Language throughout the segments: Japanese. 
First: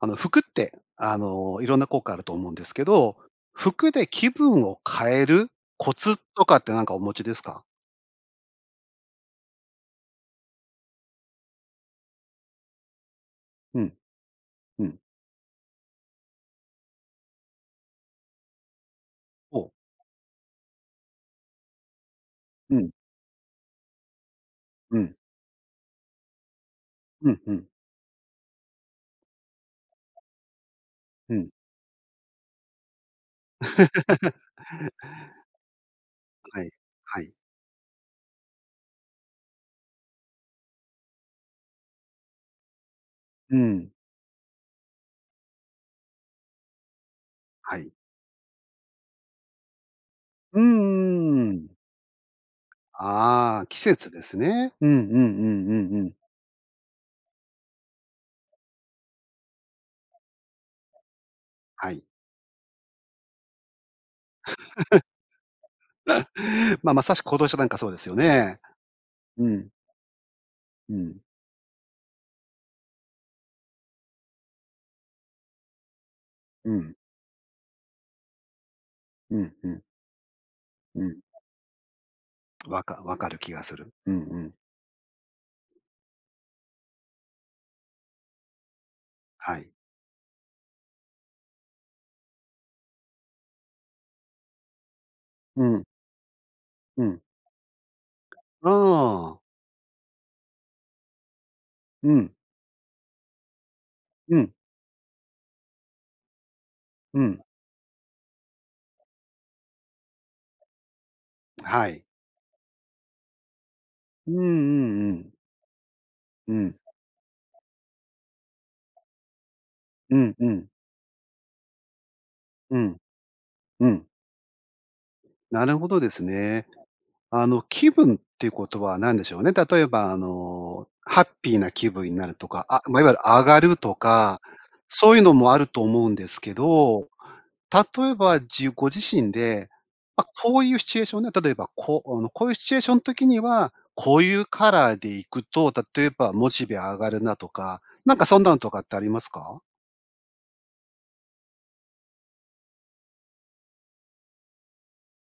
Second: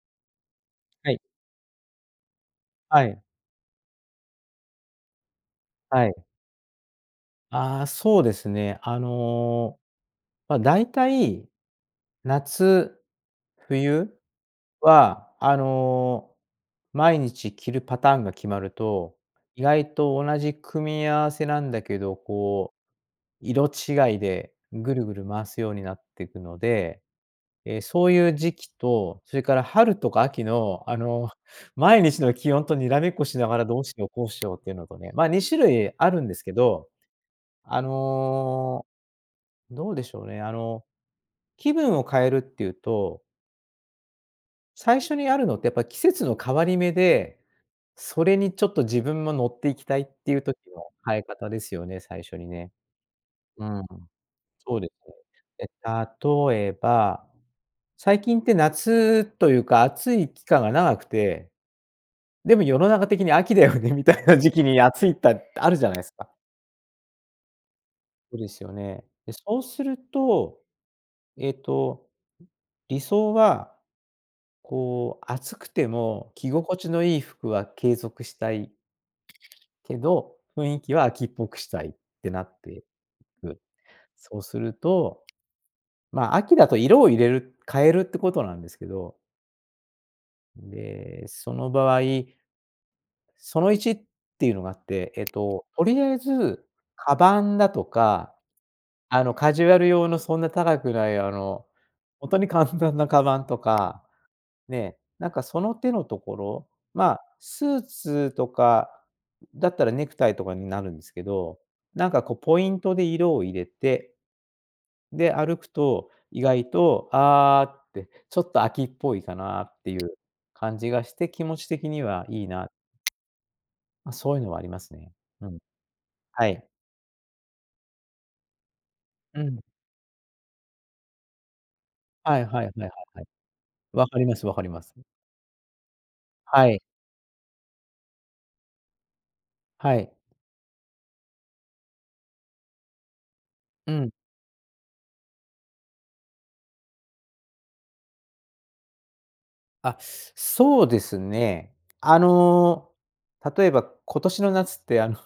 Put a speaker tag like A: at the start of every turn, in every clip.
A: あの、服って、
B: は
A: あ
B: い。
A: の、いろんな効果あると思うんですけ
B: は
A: ど、
B: い。
A: 服で気分を変えるコ
B: はい。
A: ツとかって何かお持ちですか？
B: ああ、そうですね。あの、ま、大体、夏、
A: うん。
B: 冬
A: うん。
B: はあの、毎日着るパターンが決まると、
A: ほ
B: 意
A: お。
B: 外と同じ組み合わせなんだけど、こ
A: う
B: う、
A: ん。
B: 色違いでぐ
A: う
B: るぐ
A: ん。
B: る回すようになっていくので、
A: うんうん。
B: え、そういう時期と、それから春とか秋のあの、
A: うん。
B: 毎日の気温とにらめっこしながら、どうしよう「打-明」どうし ようっていうのとね、ま、2種類あるんですけ
A: はい
B: ど、
A: はい。
B: あの、どうでしょうね、あの、気分を変えるっていうと
A: うん。
B: 最初にあるのってやっぱ季節の変わり目で、
A: はい。
B: それにちょっと自分も乗っていきたいっていう時
A: う
B: の変え方
A: ん、うー
B: です
A: ん。
B: よね、最初にね。う
A: あ、季
B: ん。
A: 節ですね。
B: そう
A: う
B: で
A: ん
B: す。
A: うんう
B: え、
A: んうんうん。
B: 例えば、最近って夏というか、暑い期間が長くて。
A: はい。
B: でも世の中的に秋だよね、みたいな時期に暑いたっあるじゃ ないですか。
A: ま、まさしく今年なんかそうですよ
B: そうで
A: ね。
B: すよね。で
A: う
B: そう
A: ん。
B: すると、
A: うん。
B: えっと、理想は、こう暑くても着
A: う
B: 心地
A: ん。
B: のいい服は継続したい。
A: うんうん。
B: けど、雰囲気は
A: うん。
B: 秋っぽくしたいってなっ
A: わ
B: て
A: か分かる気
B: く。
A: がする。うんう
B: そう
A: ん。
B: すると、ま、秋だと色を入れる、変えるってことなんですけど。
A: はい。
B: で、その場合その1って言うのがあって、えっと、
A: う
B: と
A: ん。
B: りあえず
A: うん。
B: 鞄だとか、
A: あ
B: あの、
A: あ。
B: カジュアル用のそんな高くない、あの、
A: う
B: ほん
A: ん。
B: とに簡単な鞄とか、
A: うん。
B: ね。なんか、その手のところ、ま
A: う
B: あ、
A: ん。
B: スーツとかだったら、ネクタイとかになるんですけど。
A: はい。
B: なんか、こう、ポイントで色を入れて、
A: うん、うん、うん。
B: で、歩くと、意
A: う
B: 外
A: ん。
B: とああ、って、ちょっと秋きっぽいかなって、いう
A: うんうん。
B: 感じがして、気持ち的にはいいな。
A: うん。うん。
B: ま、そう言うのはありますね。うん。
A: なるほどです
B: は
A: ね。
B: い。
A: あの、気分っていう事は何でしょ
B: う
A: うね？
B: ん。
A: 例えば、あの、ハッピーな気分になる
B: はい
A: と
B: は
A: か。
B: いはい
A: あ、
B: はい
A: ま、いわゆる
B: はい。
A: 上がると
B: 分かりま
A: か、
B: す-分かります。
A: そう言うのもあると思うんですけ
B: はい。
A: ど。例えば、じご自身で、
B: はい。
A: ま、こういうシチュエーションね。例えば、こうこういうシチュエーションの時には、
B: うん。
A: こういうカラーで行くと、例えば、モチベ上がるなとか、なんか、そんなんとかってありますか？
B: あ、そうですね。あの、例えば、今年の夏って、あの、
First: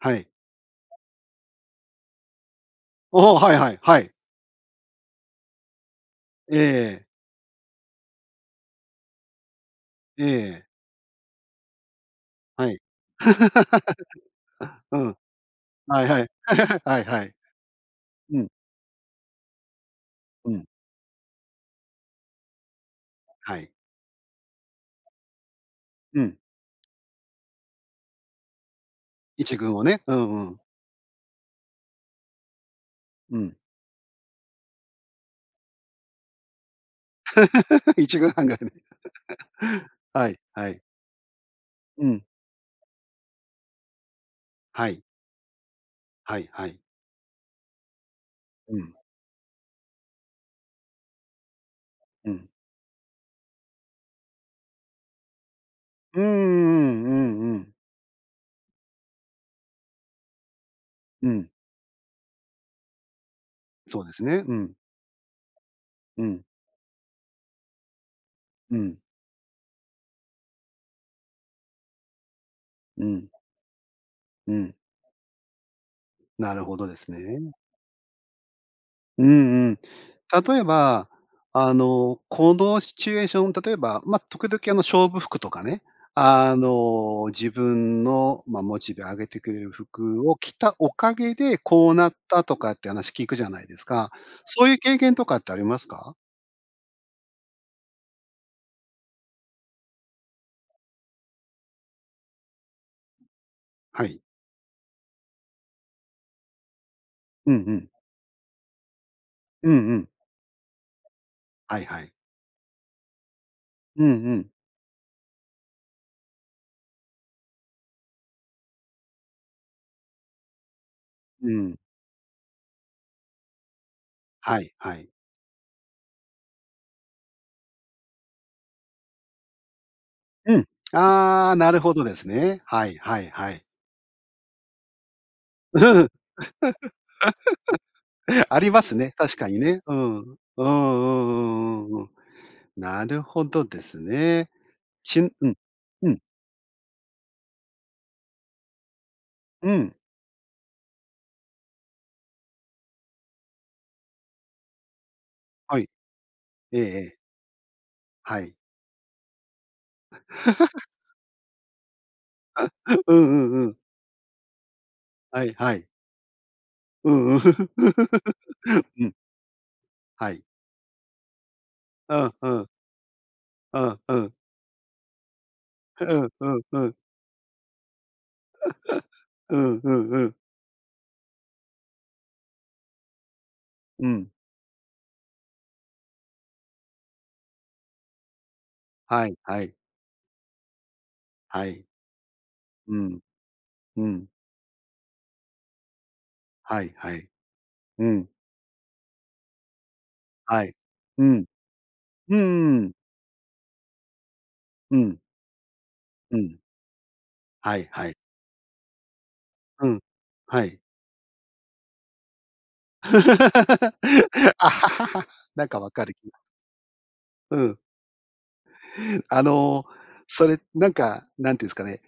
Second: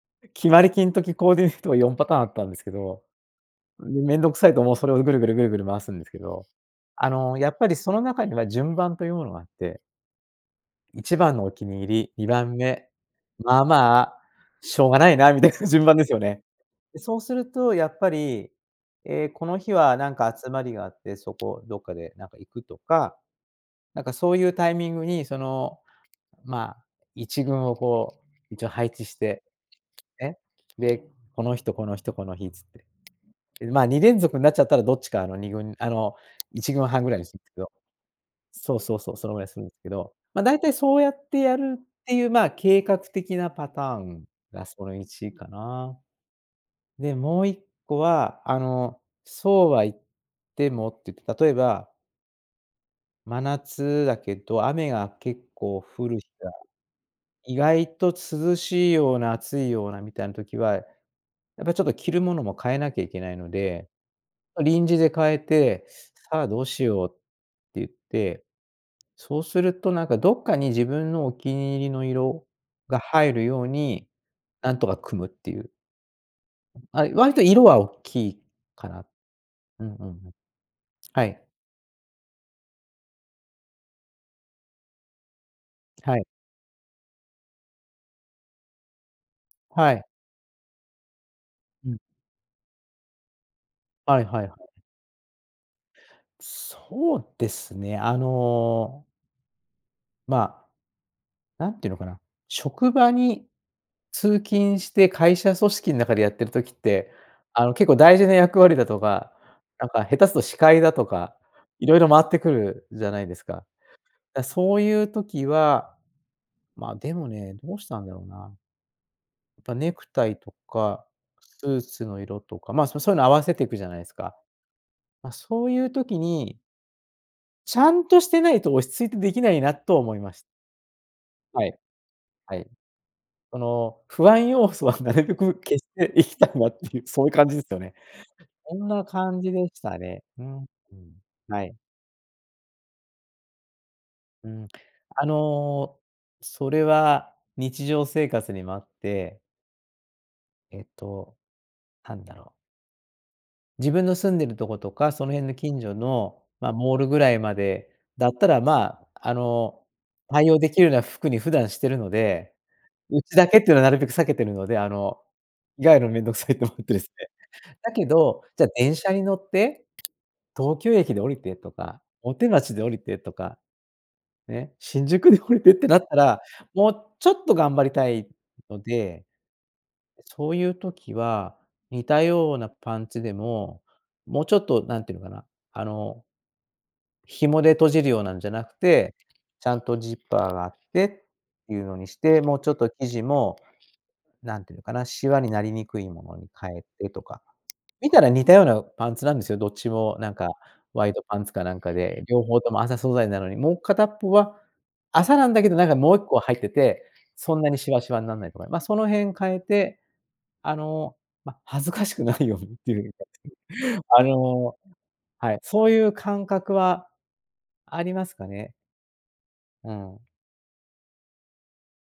A: はい。
B: 決まり金時コーディネートが4パターンあったんですけど。
A: おお、はいはい、はい。
B: 面倒くさいと、もう、それをぐるぐるぐるぐる回すんですけど、
A: ええ。
B: あの、やっぱりその中には順番というものがあって。
A: ええ。
B: 一番のお気に入り、二番
A: はい。
B: 目、まあまあ、し ょう
A: う
B: がない
A: ん。
B: なみたいな順番
A: は
B: で
A: い
B: すよ
A: はい。
B: ね。で、
A: はい
B: そう
A: は
B: す
A: い。
B: るとやっぱ
A: うん。
B: り、ええ、この日は何か
A: う
B: 集ま
A: ん。
B: りがあって、そこ、どっかでなんか行くとか、
A: はい。
B: なんかそういうタイミングにその、
A: うん。
B: ま、1軍をこう一応配置して、
A: 1軍をね、うん
B: ね、
A: うん。
B: で、この日と、この日と、この日つって。
A: うん。
B: ま、2連続になっちゃったらどっちか、あの2軍、あの、1軍半ぐらいにするんですけど。
A: 1軍半が。
B: そうそうそう、そのぐらいするんですけ ど、
A: はい
B: まあ、大
A: は
B: 体
A: い。
B: そうやってやるっ
A: う
B: てい
A: ん。
B: う、ま、計画的なパターンがそ
A: は
B: の
A: い。
B: 1かな。
A: はいはい。
B: で、もう1個はあ
A: うん。
B: の、そうは言ってもって言って、例えば
A: うん。
B: 真夏だけど、雨が結構降る
A: うーん、
B: 日
A: う
B: が、
A: ん、うんう
B: 意
A: ん。
B: 外と涼しいような、暑いようなみたいな時は、や
A: うん。
B: っぱちょっと着るものも変えなきゃいけないので、
A: そうですね、う
B: ま、
A: ん。
B: 臨時で変えて、
A: う
B: 「さ
A: ん。
B: あどうしよう」って言って、
A: うん。
B: そうするとなんか、どっかに自分のお気に入りの色が
A: うん。
B: 入るように、
A: う
B: な
A: ん。
B: んとか組むっていう。
A: なるほどで
B: あ
A: す
B: い、割と
A: ね。
B: 色はおっきいかな。
A: うんうん。
B: うんうんうん。
A: 例えば、
B: はい。
A: あの、このシチュエーション、例えば、ま、時々あの勝負服とかね、
B: はい。
A: あの、自分の、ま、モチベ上げてくれる
B: はい。
A: 服を着たおかげでこ
B: う
A: う
B: ん。
A: なったとかって話聞くじゃないですか。
B: はいは
A: そう
B: い。
A: いう経験とかってありますか？
B: そうですね。あのまあ、なんて言うのかな、職場に
A: はい。
B: 通勤して会社組織ん中でやってる時って、
A: うん
B: あ
A: う
B: の、結
A: ん。
B: 構大事な役割だとか、
A: う
B: な
A: ん
B: ん
A: う
B: か
A: ん。
B: 下手すると司会だとか、
A: はい
B: 色
A: はい。
B: 々回ってくるじゃないですか。
A: うんう
B: だ、
A: ん。
B: そういう時はまあ、でもね、どうしたんだろうな。ぱ、ネクタイとか、
A: う
B: ス
A: ん。
B: ーツの色とか、まあ、そそういうの合わせていくじゃないすか。
A: はい、はい。
B: ま、そういう時にちゃんとしてないと落ち着いて出来ないな、とは思いまし
A: うん、ああ、
B: は
A: な
B: い。
A: るほどです
B: は
A: ね。
B: い。
A: はいはいは
B: そ
A: い。
B: の、不安要素はなるべく消
A: う、
B: し
A: ふん。
B: ていきたいなっていう、そういう感じですよね。
A: あり
B: お
A: ま
B: ん
A: す
B: な
A: ね、確
B: 感
A: か
B: じ
A: に
B: で
A: ね。
B: し
A: う
B: た
A: ん。
B: ね。
A: うん
B: うん、う
A: う
B: ん。はい。
A: んうんうんうん。なるほどです
B: う
A: ね。
B: ん。
A: ち
B: あ
A: んうん、
B: の、
A: うん。
B: それは日常生活にもあって。
A: うん。
B: えっと、なんだろう。自分の住んでるとことか、その辺の
A: は
B: 近
A: い。
B: 所のま、
A: えええ
B: モール
A: え。
B: ぐらいまでだっ
A: は
B: た
A: い。
B: らまあ、あの、対応でき るな服に普段してるので、
A: う
B: うちだ
A: んう
B: けっ
A: んう
B: ていうの
A: ん。
B: はなるべく避けてるので、あの、
A: はいはい。
B: 着替えるの面倒くさいと思ってです
A: う
B: ね。
A: んうん。
B: だけど、じゃあ電
A: う
B: 車
A: ん。
B: に乗って、
A: はい。
B: 東京駅で降りてとか、
A: うん
B: 大
A: う
B: 手
A: ん。
B: 町で降りてとか、
A: うんうん。
B: ね、新宿で降りてってな
A: う
B: った
A: ん
B: ら、
A: うんう
B: も
A: ん。
B: うちょっと頑張りたいので
A: うんうんうん。
B: そういう時は、似たようなパンツでも、
A: うん。
B: もうちょっと何て言うのかな、あの紐で閉じるようなんじゃなくて、
A: はいは
B: ちゃ
A: い。
B: んとジッパーがあって、
A: は
B: い
A: い。
B: うのにして、もうちょっと
A: う
B: 生
A: ん。
B: 地も、
A: うん。
B: 何て言うのかな、しわになりにくいものに変
A: は
B: え
A: い
B: て
A: は
B: と
A: い。
B: か、
A: う
B: 見たら
A: ん。
B: 似たようなパンツなんですよ、どっちも何か
A: はい。
B: ワイド
A: う
B: パン
A: ん。
B: ツか何かで、
A: う
B: 両方
A: ん
B: とも
A: うん。
B: 麻素材なのに、もう片っ方は
A: うん。
B: 麻なんだけど何かもういっ
A: う
B: こ入
A: ん。
B: ってて、そんな
A: は
B: に
A: い
B: しわ
A: は
B: し
A: い。
B: わになんないとか、ま、その辺変え
A: う
B: て、
A: ん、は
B: あ
A: い。
B: の、ま、恥ずかしくないようにっていう。あの、はい、
A: なんか
B: そ
A: 分
B: うい
A: か
B: う
A: る。
B: 感覚は
A: うん。
B: ありますかね。
A: あの、
B: うん。
A: それ、なんか、何て言うんすかね、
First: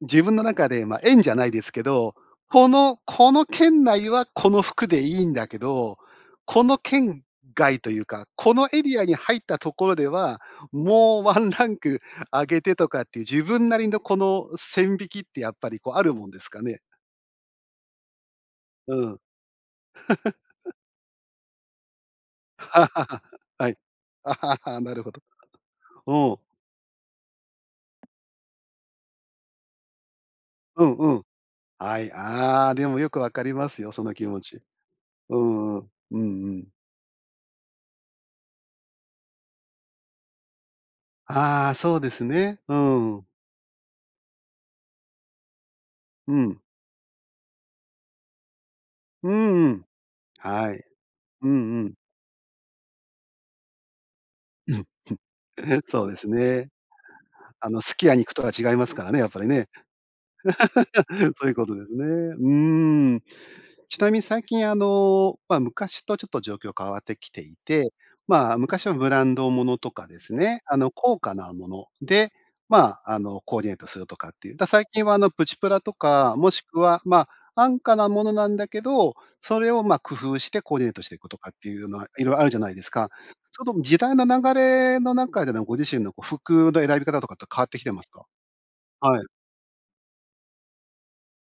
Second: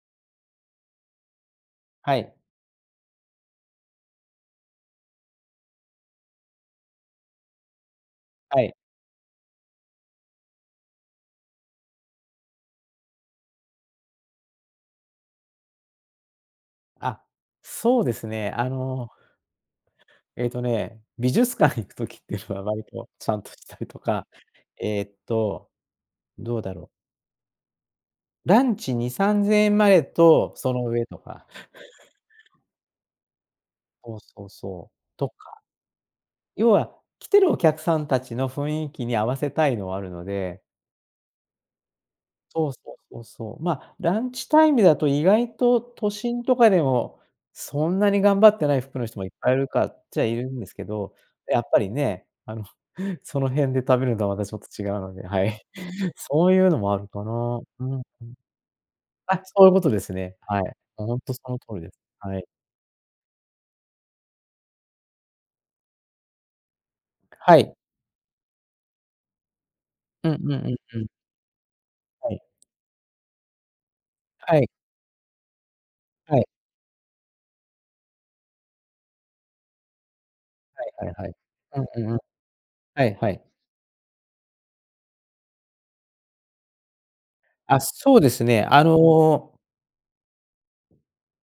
A: 自分の中で、ま、円じゃないですけど、
B: はい。
A: このこの圏内はこの服でいいんだけど、この圏外というか、こ
B: は
A: の
B: い。
A: エリアに入ったところでは、もうワンランク上げてとかっていう、自分なりのこの線引きってやっぱりこうあるもんですかね。
B: あ、そうですね。あ
A: う
B: の
A: ん。
B: えっとね、美術館行く時っていうのは割と ちゃんとし
A: はい。
B: たりとか、
A: なる
B: え
A: ほ
B: っ
A: ど。
B: と、
A: うん。
B: どうだろう。ランチ2、3000円までと、そ
A: う
B: の
A: ん
B: 上
A: う
B: と
A: ん。
B: か。
A: はい、ああ、でもよく分かりますよ、その
B: そう
A: 気持
B: そう
A: ち。
B: そう、と
A: う
B: か。
A: んうん。うんう
B: 要
A: ん。
B: は、来てるお客さんたちの雰囲気に合わせたいのはあるので。
A: ああ、そうですね。
B: そう
A: う
B: そう
A: ー
B: そう
A: ん。
B: そう。ま、ランチタイムだと意外と都
A: う
B: 心と
A: ん。
B: かでも、そんなに頑張ってない服の人も
A: う
B: いっ
A: ー
B: ぱいい
A: ん、う
B: る
A: ん。
B: かっちゃいるんで
A: は
B: す
A: い。
B: けど。
A: うん
B: やっぱ
A: う
B: り
A: ん。
B: ね、あの、その辺で食べるとはまたちょっと 違うので、はい。
A: そうです
B: そういう
A: ね。
B: のもあるかな。
A: あの、
B: うん。
A: す
B: うん。
A: き屋に行くとは違いますからね、やっ
B: あ、
A: ぱり
B: そう
A: ね。
B: いうことですね。はい。ほんと そ
A: そういう
B: の
A: こ
B: 通
A: と
B: り
A: で
B: で
A: す
B: す。
A: ね。
B: は
A: う
B: い。
A: ーん。ちなみに最近、あの、ま、昔とちょっと状況変わってきて
B: は
A: い
B: い。
A: て、まあ、昔はブランドものとかで
B: うん
A: す
B: うんう
A: ね、
B: ん
A: あの、
B: うん。
A: 高価なもの
B: は
A: で、
B: い。
A: ま、あの、コーディネートするとかっていう。
B: は
A: だ
B: い。
A: から最近は、あの、プチプラとか、
B: はい。
A: もしくは、ま、安価なものなんだけど、それを、ま、工夫してコー
B: は
A: ディネート
B: い
A: し
B: はい
A: てい
B: は
A: く
B: い。
A: とかって
B: う
A: いうの
B: んう
A: は
B: んうん。
A: いろいろあるじゃないです
B: は
A: か？
B: いはい。
A: ちょっと時代の流れの中でのご自身のこう、服の選び方とかって変わって
B: あ、
A: きてます
B: そう
A: か？
B: ですね、あ
A: はい。
B: の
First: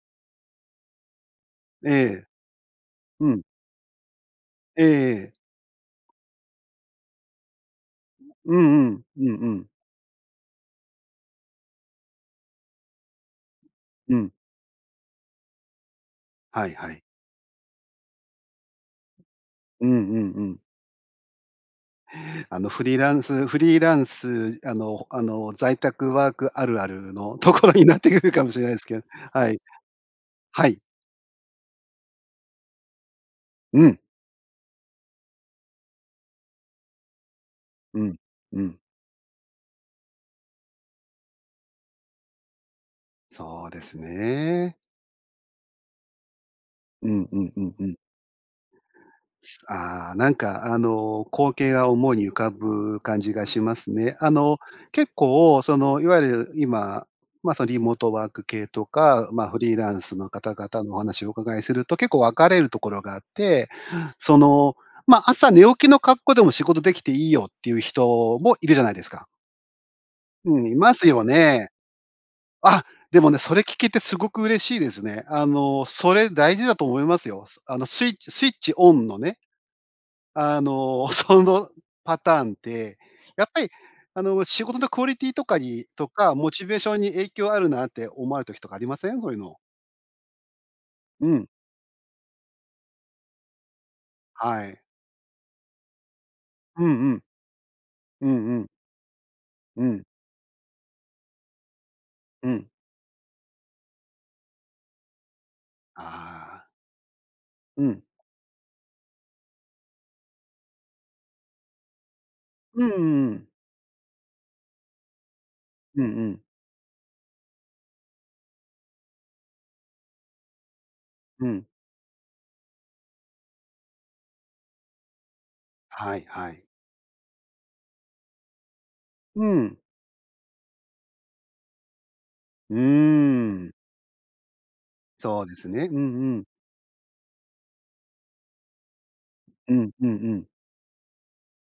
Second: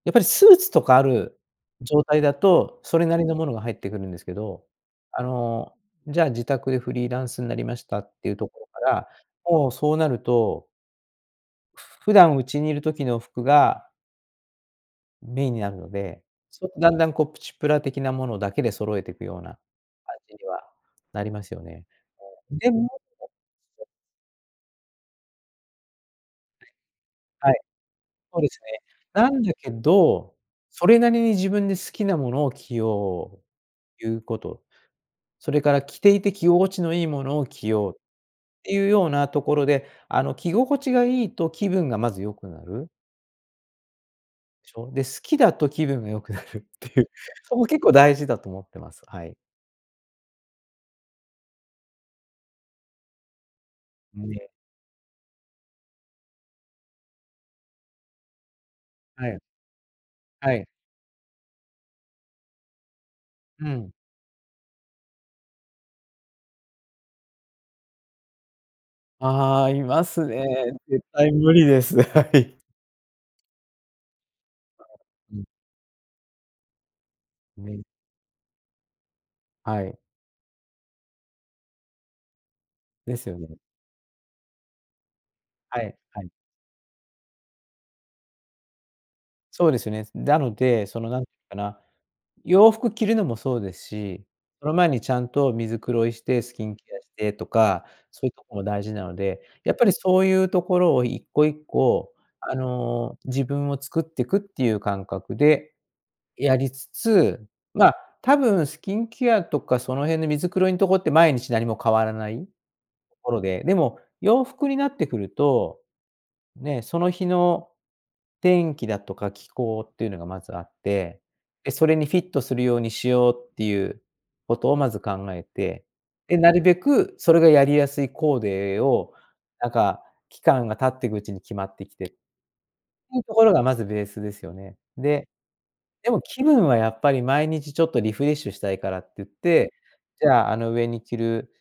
B: やっぱりスーツとかある
A: え
B: 状態
A: え。
B: だと、それなり
A: う
B: の
A: ん。
B: ものが入ってくるんですけど、
A: ええ
B: あ
A: ええ。
B: の、じゃあ自宅でフリーランスんなりましたっていうと
A: う
B: ころか
A: んうん、
B: ら、
A: うんう
B: も
A: ん。
B: うそうなると普段家にいる時の服が
A: うん。
B: メインになるので、
A: は
B: そう
A: いは
B: だん
A: い。
B: だんこうプチプラ的なものだけで揃えてくような、
A: うん
B: 感
A: うん
B: じ
A: う
B: に
A: ん。
B: はなりますよね。
A: あの、
B: で
A: フ
B: も
A: リーランスフリーランス、あのあの、在宅ワークあるあるのと
B: はい、
A: ころになってくる
B: そう
A: か
B: で
A: もし
B: す
A: れないで
B: ね。
A: すけど
B: なん
A: は
B: だ
A: い。
B: けど、
A: はい。
B: それなりに自分で好きなものを着よ
A: うん。
B: う、いうこと。それから着ていて着心地のいいものを着ようっ
A: うん、う
B: て
A: ん。
B: いうようなところで、あの着心地がいいと気分がまず良くなる。
A: そうです
B: し
A: ね。
B: ょ？で、好きだと気分が良くなるってい
A: う
B: う、
A: んうん
B: そ
A: う
B: も
A: ん
B: 結
A: う
B: 構
A: ん。
B: 大事だと思ってます。はい。
A: すあ、なんか、あの、光景が思いに浮かぶ感じがしますね。あ
B: うえ。
A: の、結構、その、いわゆる今、ま、そのリモートワーク系と
B: は
A: か、
B: い。
A: ま、フリーランスの
B: は
A: 方
B: い。
A: 々のお話をお伺いすると、結構分かれるところがあっ
B: う
A: て、
B: ん。
A: その、ま、朝寝起きの格好でも仕事できていいよっていう人もいるじゃないですか。
B: ああ、いますね。
A: うん、いま
B: 絶
A: すよ
B: 対無理
A: ね。
B: です、はい。
A: あ、でもね、それ聞けてすごく嬉しいですね。あ
B: [unintelligible]
A: の、それ大事だと思いますよ。
B: う
A: あ
B: ん。
A: の、スイッチスイッチオンのね。
B: はい。
A: あの、そのパターンって、
B: ですよ
A: やっ
B: ね。
A: ぱり、あの、仕事のクオリティとか
B: は
A: に
B: い
A: と
B: はい。
A: か、モチベーションに影響あるなって思われる時とかありません？そういうの。
B: そうですよね。なので、その、何
A: うん。
B: かな、洋服着るのもそうですし、
A: は
B: その
A: い。
B: 前にちゃんと身づくろいしてスキン
A: う
B: ケアし
A: んうん。
B: てとか、そう
A: う
B: いうと
A: ん
B: こ
A: う
B: も
A: ん。
B: 大事なので、やっ
A: う
B: ぱり
A: ん。
B: そういうところを1個1個
A: う
B: あ
A: ん。
B: の、自分を作ってくっていう感覚で、や
A: ああ。
B: りつつ、
A: う
B: ま、
A: ん。
B: 多分スキンケアとかその辺の身づくろいんとこって毎日何も変わらない、
A: うんう
B: ころ
A: ん。
B: で、でも洋服になってくると、
A: うんうん。
B: ね、その日の、天気だとか気候っていうのがまずあって、
A: うん。
B: で、それにフィットするようにしようっていうことをまず考えて、
A: はい
B: で
A: は
B: なる
A: い。
B: べくそれがやりやすいコーデを、
A: う
B: なん
A: ん。
B: か期間が経ってくうちに決まってきて。
A: うー
B: [unintelligible] ところが
A: ん。
B: まずベースですよね。で、
A: そうですね。う
B: で
A: ん
B: も
A: う
B: 気
A: ん。
B: 分はやっぱり毎日ちょっとリフレッシュしたいからって言って、
A: うんうん
B: じ
A: うん。
B: ゃあ、あの上に着る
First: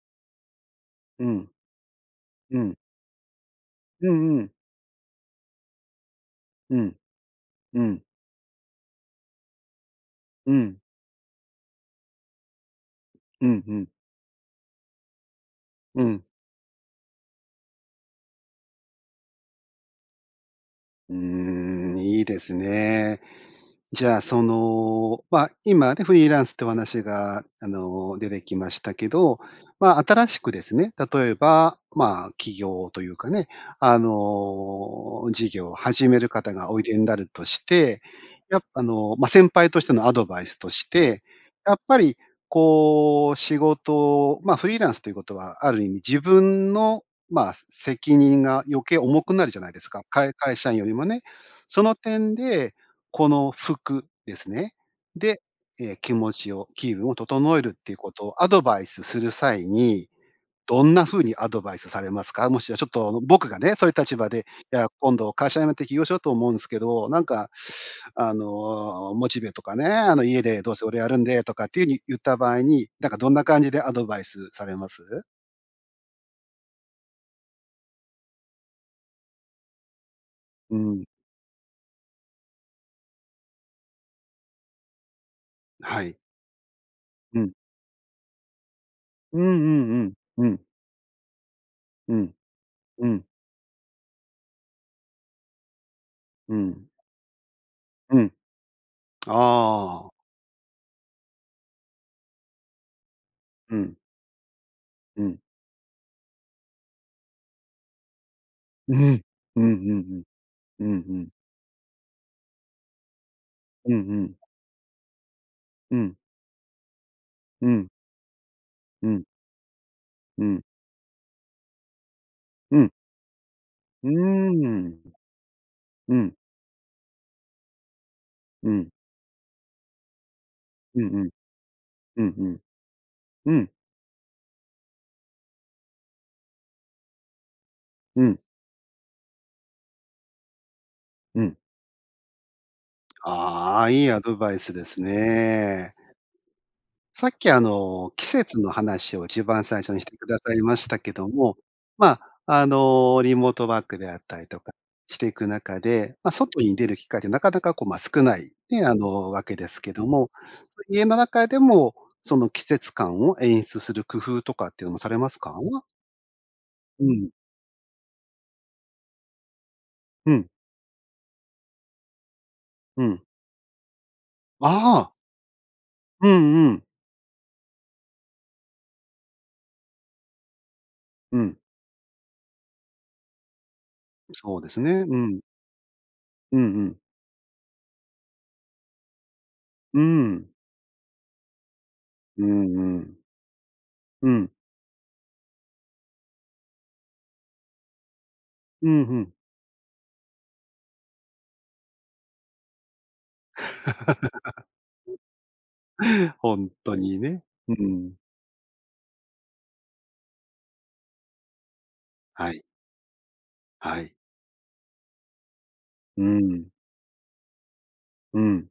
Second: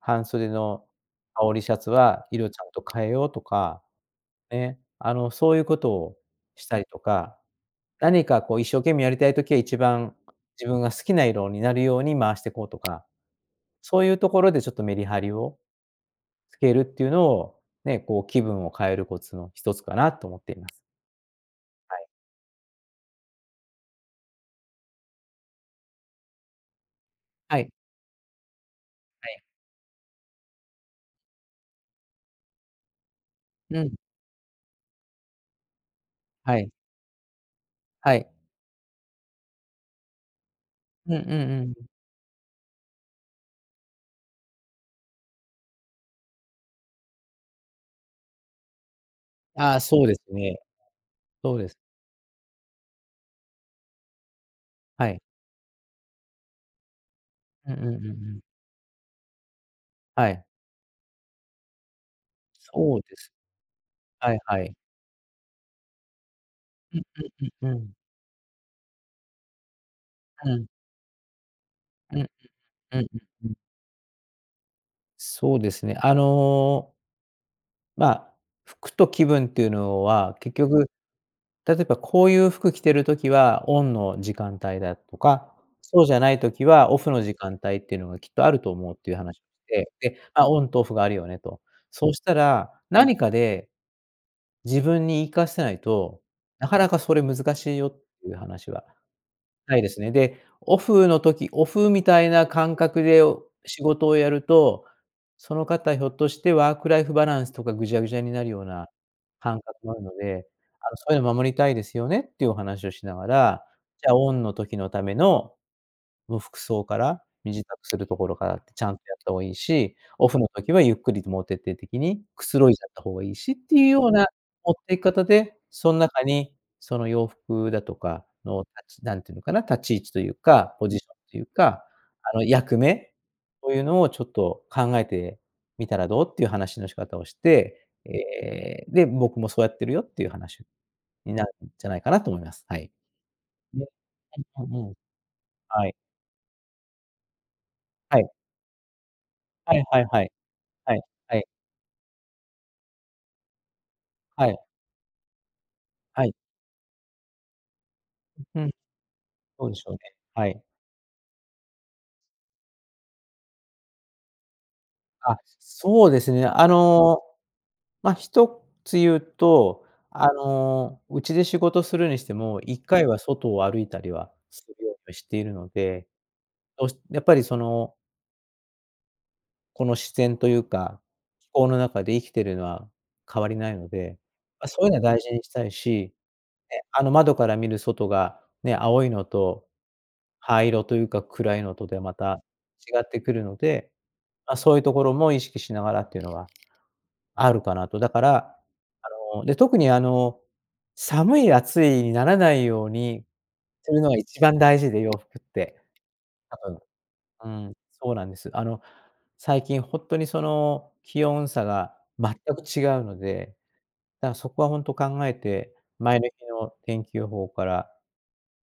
B: 半袖の
A: う
B: 羽
A: ん。
B: 織りシャツは色ち
A: う
B: ゃん
A: ん。
B: と変えようとか、
A: うんうん。
B: ね、あの、そういうことをし
A: う
B: たり
A: ん。
B: とか、
A: うん。
B: 何かこう一生懸命やりたい時は一番、
A: う
B: 自
A: ん。
B: 分が好きな色になるように回してこうとか、
A: うんうん。
B: そういうところでちょっとメリハリを
A: うん。
B: 付けるっていうのを、ね、こう気分を変えるコツの一つかなと思っています。
A: うー
B: は
A: ん、
B: い。
A: いいですね。じゃあ、その、ま、今ね、フリーランスってお話が、
B: は
A: あ
B: い。
A: の、出てきましたけ
B: は
A: ど、
B: い。
A: ま、新しくですね、例えば、まあ、起業というかね、
B: うん。
A: あの、事業を始める方
B: は
A: が
B: い。
A: おいでになるとして、
B: はい。
A: やあの、ま、先輩としてのアドバイスとし
B: うんう
A: て、
B: ん
A: やっ
B: うん。
A: ぱりこう仕事、ま、フリーランスということは、ある意味自分の、ま、す責任が余計重くなるじゃない
B: あ
A: で
B: あ、
A: すか。
B: そうです
A: かい会
B: ね。
A: 社員よりもね。
B: そうです。
A: その点で、この服ですね。
B: はい。
A: で、え、気持ちを気分を整える
B: うんう
A: っ
B: んう
A: ていう
B: んう
A: ことを
B: ん。
A: アドバイスする際に、
B: はい。
A: どんな風にアドバイスされますか？もしはちょっ
B: そうで
A: と
B: す、
A: 僕がね、そういう立場
B: はい
A: で、
B: はい。
A: いや、今度会社辞めて起業しようと思うんすけ
B: うん
A: ど、なん
B: う
A: か、
B: んうんうん。
A: あの、モチベとかね、あの、家
B: う
A: で
B: ん。
A: どうせ俺やるんでとかっていうに
B: う
A: 言っ
B: んうん、
A: た場合に、
B: うん
A: なんかどんな
B: うんうん。
A: 感じでアドバイスされます？
B: そうですね、あのまあ、服と気分っていうのは、結
A: う
B: 局、
A: ん。
B: 例えばこういう服着てる時は、オンの時間帯だとか、
A: は
B: そうじ
A: い。
B: ゃない時はオフの時
A: うん。
B: 間帯っていうのがきっとあると思うっていうはな
A: うんう
B: て、
A: ん
B: で、
A: うん、う
B: あ、オ
A: ん。
B: ンとオフがあるよねと。そ
A: う
B: した
A: ん。
B: ら、
A: う
B: 何
A: ん。
B: かで、自分に言いかせないと、
A: う
B: なかな
A: ん。
B: かそれ難しいよっ
A: う
B: て
A: ん。
B: いう話ははい、です
A: あ
B: ね。
A: あ。
B: で、オフの時、オフみたいな感覚でお
A: う
B: 仕
A: ん。
B: 事をやると、
A: うん。
B: その方ひょっとしてワークライフバランスとかぐじゃぐじゃになるような
A: うん。
B: 感
A: うん
B: 覚もあ
A: うん
B: るの
A: うん。
B: で、
A: う
B: あ
A: ん
B: の、そうい
A: う
B: う
A: ん。
B: の守りたいですよねってお話をしながら、
A: うん
B: じゃ
A: う
B: あ、オ
A: ん。
B: ンの時のための、
A: うん。
B: もう服装から身支度
A: うん。
B: するところからってちゃんと
A: う
B: やっ
A: ん。
B: た方がいいし、オフ
A: う
B: の
A: ん。
B: 時はゆっくりともう徹底的にくつろい
A: う
B: じゃっ
A: ん。
B: た方がいいしっていう
A: う
B: よう
A: ー
B: な、持って
A: ん。
B: 方で、そん
A: う
B: 中
A: ん。
B: に、その洋服だとかの
A: う
B: た
A: ん。
B: ちなんていうのかな、立ち位置というか、ポ
A: う
B: ジショ
A: ん
B: ン
A: うん。
B: というか、
A: うん
B: あの、
A: うん。
B: 役目
A: う
B: と
A: ん。
B: いうのをちょっと考えてみたらどう？っていう話の仕方をして、え
A: うん。
B: え、で、僕もそうやってるよっていう話に
A: う
B: なる
A: ん。
B: んじゃないかなと思います、はい。い
A: あ
B: え、
A: あ、いいアドバイ
B: はい、
A: ス
B: う
A: で
B: うん、
A: す
B: はい。
A: ね。さっき、あの、
B: は
A: 季
B: い。
A: 節の話をじばん
B: は
A: 最
B: い
A: 初に
B: は
A: し
B: い
A: て
B: は
A: く
B: い。
A: ださいまし
B: は
A: た
B: い、
A: けど
B: はい。
A: も、ま、あの、リモートワークであった
B: は
A: りと
B: い。
A: かしていく中で、
B: は
A: ま、
B: い。
A: 外に出る機会ってなかなかこうま少ない、
B: ううん。
A: ね、あの、わけ
B: そ
A: で
B: うで
A: す
B: しょ
A: け
B: うね、
A: ども、
B: はい。
A: 家の中でも、その季節感を演出する工夫とかっていうのもされま
B: あ、
A: すか？
B: そうですね、あ
A: う
B: の、
A: ん。
B: まあ、一つ言うと、あ
A: うん。
B: の、家で仕事するにしても、いっか
A: う
B: いは
A: ん。
B: 外を歩いたりはするよ
A: あ
B: うに
A: あ。
B: しているので、
A: うんうん。
B: どうしやっぱりそのこの自然というか、
A: う
B: 気
A: ん。
B: 候の中で生きてるのは、変わりないので、
A: そうで
B: あ、そ
A: す
B: ういうのは
A: ね。う
B: 大事
A: ん。
B: にしたいし、
A: うん
B: ね、
A: うん。
B: あの窓から見る外が、ね、青いのと、
A: うん。
B: 灰色というか暗いのとではまた
A: うん
B: 違
A: う
B: っ
A: ん。
B: てくるので、
A: うん。
B: ま、そういうところも意識しながらっていうのは、あるかなと。だから、
A: うんうん。
B: あの、で、特にあの、寒い暑いにならないように、するのが一番 大事で洋服って。
A: ほ
B: 多
A: ん
B: 分。
A: とにね。
B: うー
A: う
B: ん、そ
A: ん。
B: うなんです。あの、最近ほんとにその気温差が全
A: は
B: く
A: い。
B: 違うので、
A: はい
B: だからそこはほんと考えて、前
A: う
B: の日
A: ん。
B: の天気予報から
A: うん。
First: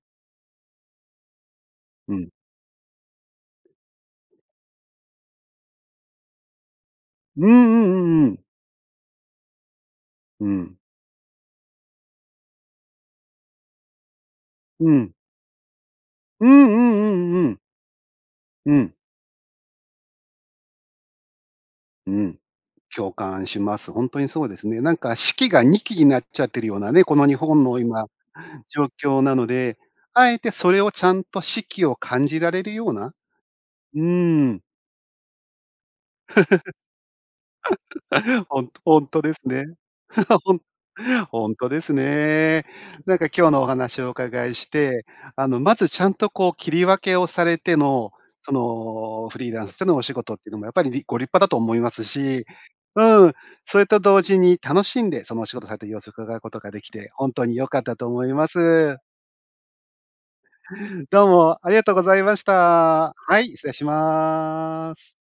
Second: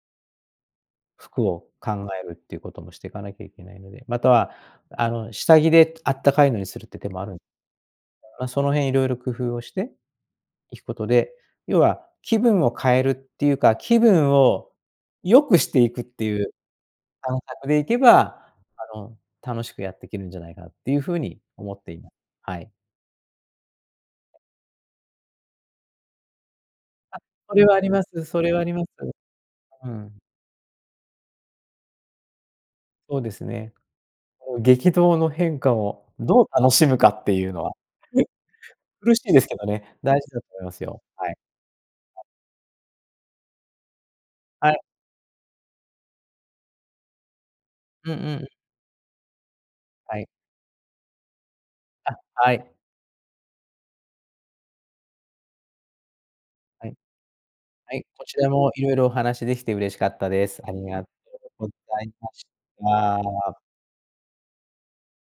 B: 服を考
A: う
B: え
A: ん。
B: るっていうこともしていかなきゃいけないので。または、あの、下着であったかいのにするって手もあるん
A: うんうんうんうん。
B: あ、その辺色々工夫をして
A: うん。
B: いくことで、要は気分を変えるっていうか、気分を
A: うん。
B: 良くしていくってい
A: うん
B: う、
A: うんうんう
B: 感
A: うん。
B: 覚でいけば、
A: うん。
B: あの、楽しくやってけるんじゃないかなっていう風に思っていま
A: うん。
B: はい。
A: 共感します。ほんとにそうですね。なんか四季が二季になっちゃってるようなね、こ
B: あ、
A: の日
B: そ
A: 本
B: れはあ
A: の
B: りま
A: 今、
B: すそれはありま
A: 状
B: す。
A: 況なので、
B: うん。
A: あえてそれをちゃんと四季を感じられるような
B: そうですね。
A: うー
B: こ
A: ん。
B: う激動の変化をどう楽しむかっていうのは。
A: ほんほん
B: 苦し
A: と
B: い
A: です
B: ですけど
A: ね。
B: ね、大事だ と
A: ほん
B: 思いますよ。はい。
A: ほんとです
B: [unintelligible]
A: ね。なんか今日のお話をお伺いし
B: はい。
A: て、あの、まずちゃんとこう、切り分けをされて
B: う
A: の、
B: んうん。
A: その、フリーランスでのお仕
B: はい。
A: 事っていうのもやっぱり、りご立派だと思います
B: あ、
A: し。
B: はい。
A: うん、それと同時に楽しんで、そのお仕事されてる様子を伺うことが出
B: は
A: 来
B: い。
A: て、ほんとに良かっ
B: は
A: た
B: い、
A: と
B: こ
A: 思い
B: ちら
A: ま
B: も色
A: す。
B: 々お話し出来て嬉しかったです。ありがと
A: どうも。
B: うご
A: ありがとう
B: ざ
A: ご
B: い
A: ざい
B: ま
A: まし
B: し
A: た。はい、
B: た。
A: 失礼します。